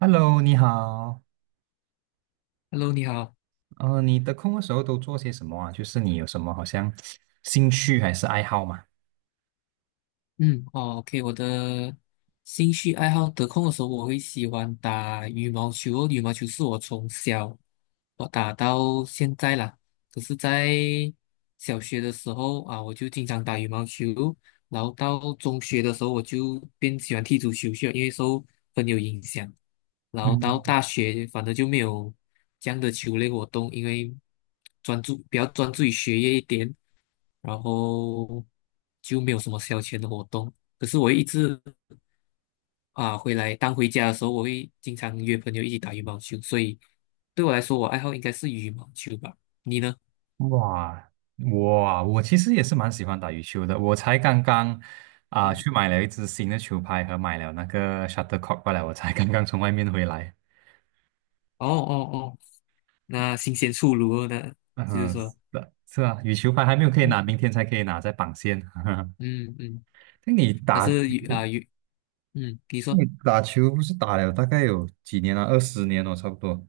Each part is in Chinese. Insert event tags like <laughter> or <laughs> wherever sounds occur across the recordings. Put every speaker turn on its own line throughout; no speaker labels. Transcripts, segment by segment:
Hello，你好。
Hello，你好。
你的空的时候都做些什么啊？就是你有什么好像兴趣还是爱好吗？
嗯，哦，OK，我的兴趣爱好得空的时候，我会喜欢打羽毛球哦。羽毛球是我从小打到现在啦。可是，在小学的时候啊，我就经常打羽毛球。然后到中学的时候，我就变喜欢踢足球去了，因为受朋友影响。然后到
嗯，
大学，反正就没有这样的球类活动，因为比较专注于学业一点，然后就没有什么消遣的活动。可是我一直啊回来，当回家的时候，我会经常约朋友一起打羽毛球，所以对我来说，我爱好应该是羽毛球吧。你呢？
哇，哇，我其实也是蛮喜欢打羽球的。我才刚刚
嗯，
去买了一支新的球拍和买了那个 shuttlecock 过来，我才刚刚从外面回来。
哦哦哦，那新鲜出炉了呢。就是
嗯，
说，
是的，是啊，羽球拍还没有可以拿，
嗯
明天才可以拿，在绑线。<laughs>
嗯嗯。
那你
但
打
是有
球，
啊有，嗯，你说
你打球不是打了大概有几年了？20年了，差不多。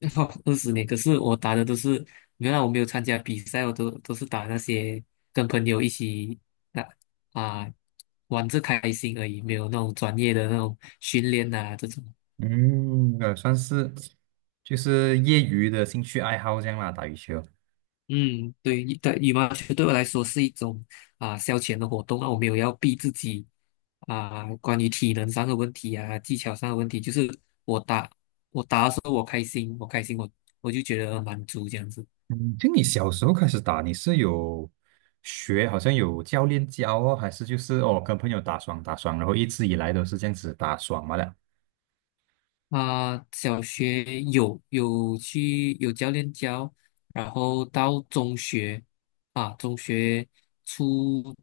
<laughs> 20年，可是我打的都是，原来我没有参加比赛，我都是打那些跟朋友一起打啊，玩着开心而已，没有那种专业的那种训练啊这种。
嗯，算是就是业余的兴趣爱好这样啦，打羽球。
嗯，对，对，羽毛球对我来说是一种啊消遣的活动啊，我没有要逼自己啊，关于体能上的问题啊，技巧上的问题，就是我打我打的时候我开心，我开心我就觉得满足这样子。
嗯，就你小时候开始打，你是有学，好像有教练教哦，还是就是哦跟朋友打双，然后一直以来都是这样子打双嘛了。
小学有去有教练教，然后到中学初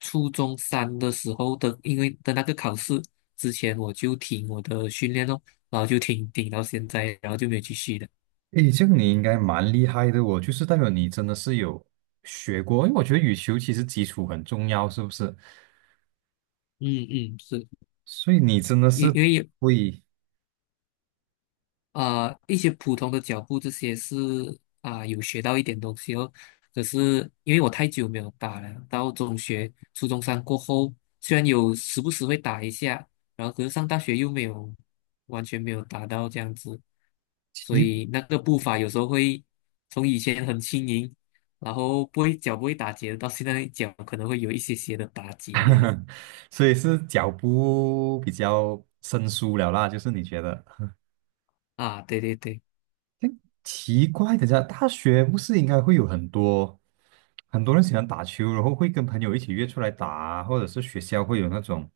初中三的时候的，因为的那个考试之前我就停我的训练咯，然后就停到现在，然后就没有继续的。
诶，这个你应该蛮厉害的哦，就是代表你真的是有学过，因为我觉得羽球其实基础很重要，是不是？
嗯嗯，是
所以你真的
因
是
因为
会
一些普通的脚步这些是有学到一点东西哦。可是因为我太久没有打了，到中学、初中三过后，虽然有时不时会打一下，然后可是上大学又没有完全没有打到这样子，所
基
以那个步伐有时候会从以前很轻盈，然后不会脚不会打结，到现在脚可能会有一些些的打结这样子
本，<laughs> 所以是脚步比较生疏了啦，就是你觉得？
啊。对对对，
奇怪的家，大学不是应该会有很多很多人喜欢打球，然后会跟朋友一起约出来打啊或者是学校会有那种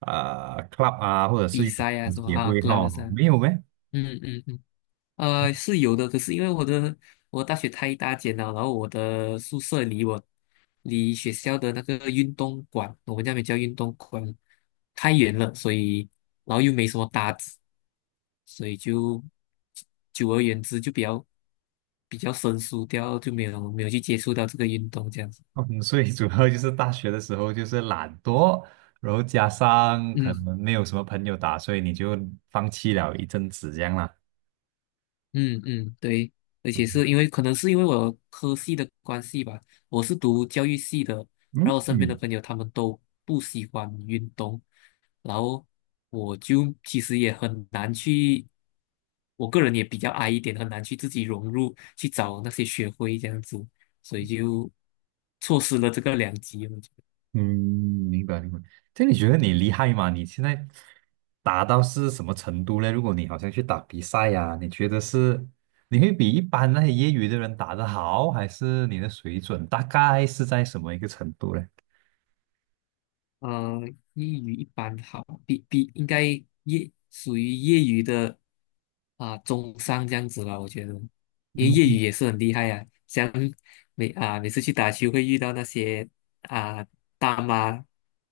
club 啊，或者是
比
羽
赛啊
球
什么
协
啊
会
，club
哈，
啊，
没有咩？
嗯嗯嗯。是有的，可是因为我大学太大间了，然后我的宿舍离学校的那个运动馆，我们那边叫运动馆，太远了，所以然后又没什么搭子，所以就久而言之就比较生疏掉，就没有去接触到这个运动这样子。
<laughs> 嗯，所以主要就是大学的时候就是懒惰，然后加上可
嗯。
能没有什么朋友打，所以你就放弃了一阵子这样啦。
嗯嗯，对，而且是因为可能是因为我科系的关系吧，我是读教育系的，
嗯
然后我身边的
嗯。
朋友他们都不喜欢运动，然后我就其实也很难去，我个人也比较矮一点，很难去自己融入，去找那些学会这样子，所以就错失了这个良机。
嗯，明白明白。这你觉得你厉害吗？你现在打到是什么程度呢？如果你好像去打比赛呀、你觉得是你会比一般那些业余的人打得好，还是你的水准大概是在什么一个程度呢？
嗯、呃，业余一般好，比应该属于业余的中上这样子吧，我觉得，因为业余
嗯，
也是很厉害啊，像每次去打球会遇到那些啊、大妈、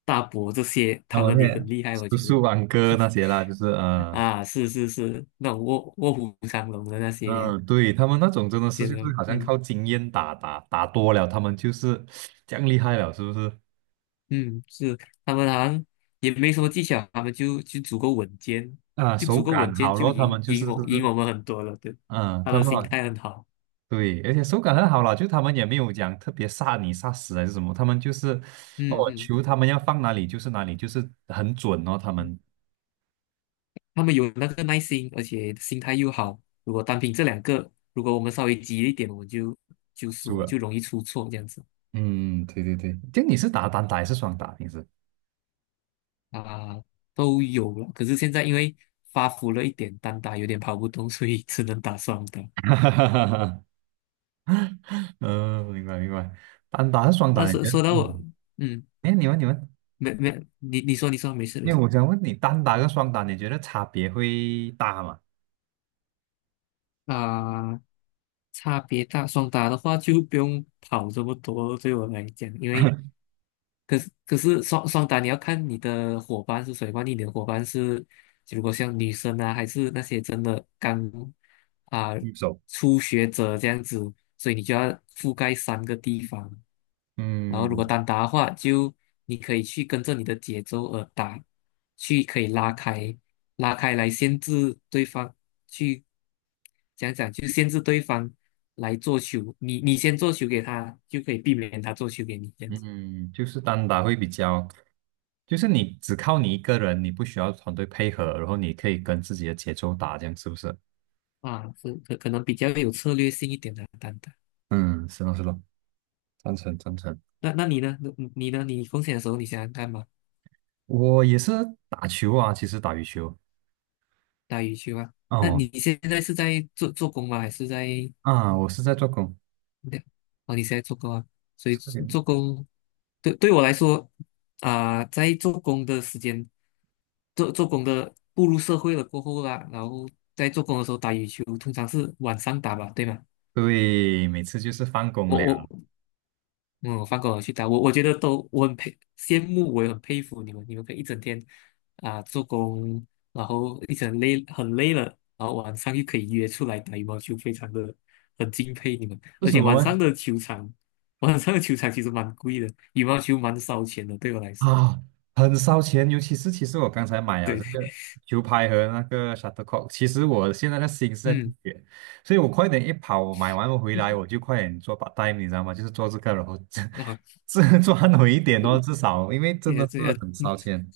大伯这些，
那
他们
我
也很
也
厉害，我
叔
觉得
叔、安哥那些啦，就是嗯
啊，是是是，那种卧虎藏龙的那些，
嗯，对，他们那种真的是
些
就
人，
是好像
嗯。
靠经验打多了，他们就是这样厉害了，是不是？
嗯，是他们好像也没什么技巧，他们就足够稳健，
啊，
就
手
足够稳
感
健
好
就
咯，他们
赢
就是
赢我
是不
赢
是，
我们很多了，对，
嗯，
他
他
们
们
心
好。
态很好。
对，而且手感很好啦，就他们也没有讲特别杀你杀死还是什么，他们就是哦
嗯嗯，
球他们要放哪里就是哪里，就是很准哦，他
嗯
们
他们有那个耐心，而且心态又好。如果单凭这两个，如果我们稍微急一点，我们就
出
输了，就
了。
容易出错这样子。
嗯，对对对，就你是打单打还是双打平时？
啊，都有了。可是现在因为发福了一点，单打有点跑不动，所以 <laughs> 只能打双打。
<laughs> 哈哈哈哈 <laughs> 嗯，明白明白，单打还是双
那
打，你
说
觉
说
得？
到我，
嗯，
嗯，
哎，你们，
没没，你说你说，没事没
因为
事。
我想问你，单打跟双打，你觉得差别会大吗？
啊、差别大，双打的话就不用跑这么多了对我来讲，因为
<laughs>
可是双打你要看你的伙伴是谁，万一你的伙伴是，如果像女生啊，还是那些真的啊、
对手。
初学者这样子，所以你就要覆盖三个地方。然后如
嗯。
果单打的话，就你可以去跟着你的节奏而打，去可以拉开来限制对方，去讲讲就限制对方来做球，你先做球给他，就可以避免他做球给你这样子。
嗯，就是单打会比较，就是你只靠你一个人，你不需要团队配合，然后你可以跟自己的节奏打，这样是不是？
是可能比较有策略性一点的单打。
嗯，是咯是咯，赞成赞成。
那你呢？你呢？你空闲的时候你想想看嘛，
我也是打球啊，其实打羽球。
打羽球啊？那
哦
你现在是在做工吗？还是在？
啊，我是在做工。
对，哦，你现在做工啊？所以
这个
做工对我来说在做工的时间，做工的步入社会了过后啦，然后在做工的时候打羽球，通常是晚上打吧，对吗？
对，每次就是放工
我
了。
我嗯，我放过我去打，我觉得都我很羡慕，我也很佩服你们，你们可以一整天做工，然后一整累很累了，然后晚上又可以约出来打羽毛球，非常的很敬佩你们。
是
而
什
且晚
么呢？
上的球场，<laughs> 晚上的球场其实蛮贵的，羽毛球蛮烧钱的，对我来说。
啊，很烧钱，尤其是其实我刚才买了
对，
这个球拍和那个 shuttlecock，其实我现在的心是在滴
嗯，
血，所以我快点一跑，我买完回来我
<laughs>
就快点做把 a 你知道吗？就是做这个，然后这
那好，
这 <laughs> 赚回一点哦，至少因为
谢
真的
谢
是
这样，
很
嗯，
烧钱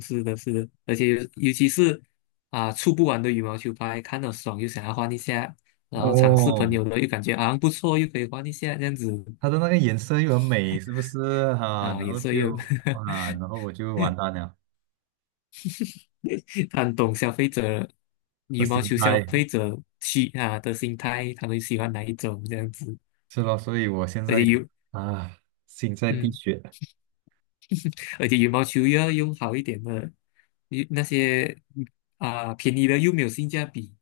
是的，是的，而且尤其是啊，出不完的羽毛球拍，看到爽又想要换一下，然后尝试朋
哦。
友的又感觉啊不错，又可以换一下这样子。
它的那个颜色又很美，是不是哈？
啊，
然
也
后
是又
就然后我就完蛋了，
<laughs> 很懂消费者
这
羽毛
心
球消
态
费者需啊的心态，他们喜欢哪一种这样子，
是咯，所以我现
而
在
且
有
有
啊心在滴
嗯，
血，
而且羽毛球又要用好一点的，那些啊便宜的又没有性价比，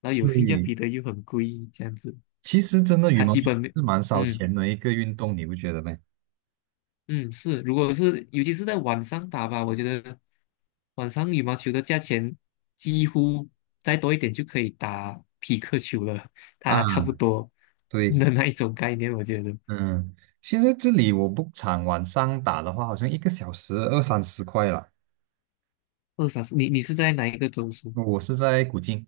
然后有
所
性价
以。
比的又很贵，这样子，
其实真的羽
他
毛
基
球
本没
是蛮烧
嗯。
钱的一个运动，你不觉得吗？
嗯。是，如果是尤其是在晚上打吧，我觉得晚上羽毛球的价钱几乎再多一点就可以打匹克球了，
啊，
它差不多
对，
的那一种概念，我觉得
嗯，现在这里我 b o 场晚上打的话，好像1个小时二三十块了。
二三十，你是在哪一个中枢？
我是在古晋，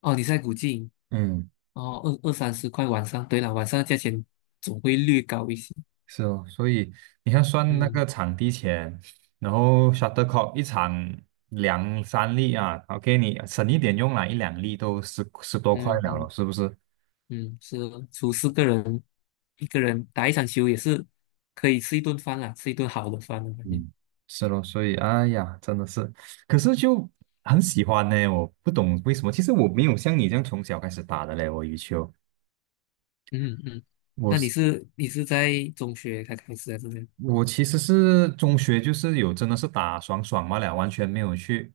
哦，你是在古晋，
嗯，
哦，二三十块晚上，对了，晚上的价钱总会略高一些，
是哦，所以你看算那
嗯
个场地钱，然后 shuttlecock 一场两三粒啊，OK，你省一点用啦，一两粒都十多块
嗯
了，
嗯
是不是？
嗯，是哦，除四个人，一个人打一场球也是可以吃一顿饭啦，吃一顿好的饭的感觉。
嗯，是咯，所以哎呀，真的是，可是就很喜欢呢，我不懂为什么。其实我没有像你这样从小开始打的嘞，我羽球，
嗯嗯，那你是在中学才开始还是怎样？
我其实是中学就是有真的是打爽爽嘛了，完全没有去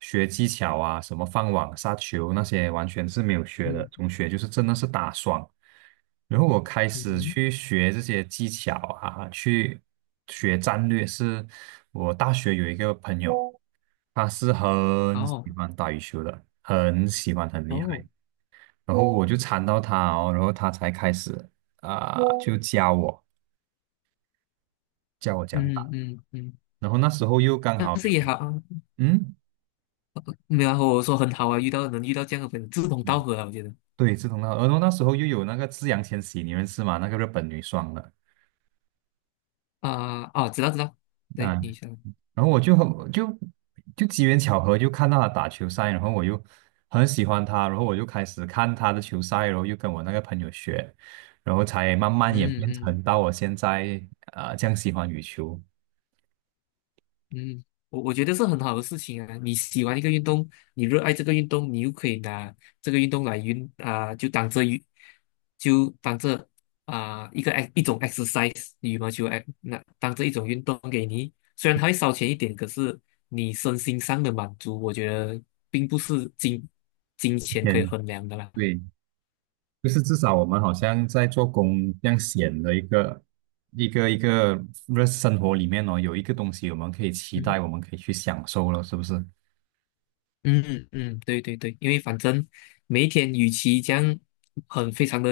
学技巧啊，什么放网、杀球那些完全是没有学的。
嗯
中学就是真的是打爽，然后我开始
嗯，
去学这些技巧啊，去学战略。是我大学有一个朋友，他是很喜
哦
欢打羽球的，很喜欢，很厉害。
哦，
然后我就缠到他哦，然后他才开始啊、就教我，教我讲。
嗯嗯嗯，
然后那时候又刚
但
好
是
有，
也好，
嗯，
没有啊我说很好啊，遇到能遇到这样的朋友，志同道
嗯
合啊，我觉得
对，志同道合。然后那时候又有那个志扬千玺，你认识吗？那个日本女双的
啊，知道知道，
啊。
对，你想，
然后我就很就就机缘巧合就看到她打球赛，然后我就很喜欢他，然后我就开始看他的球赛，然后又跟我那个朋友学，然后才慢慢演
嗯
变
嗯。
成到我现在这样喜欢羽球。
嗯，我觉得是很好的事情啊！你喜欢一个运动，你热爱这个运动，你又可以拿这个运动来运啊、就当这运，就当这一个 e 一种 exercise，羽毛球 那当这一种运动给你，虽然它会烧钱一点，可是你身心上的满足，我觉得并不是金钱可以
嗯，
衡量的啦。
对，就是至少我们好像在做工这样闲的一个一个一个日生活里面哦，有一个东西我们可以期
嗯。
待，我们可以去享受了，是不是？
嗯嗯，对对对，因为反正每一天与其这样很非常的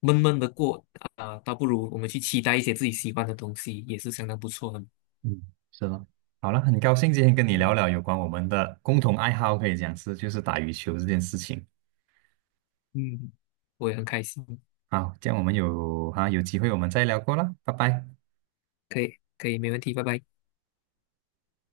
闷闷的过倒不如我们去期待一些自己喜欢的东西，也是相当不错的。
嗯，是的。好了，很高兴今天跟你
嗯
聊聊有关我们的共同爱好，可以讲是就是打羽球这件事情。
嗯，我也很开心，
好，这样我们有机会我们再聊过啦，拜拜。
可以可以，没问题，拜拜。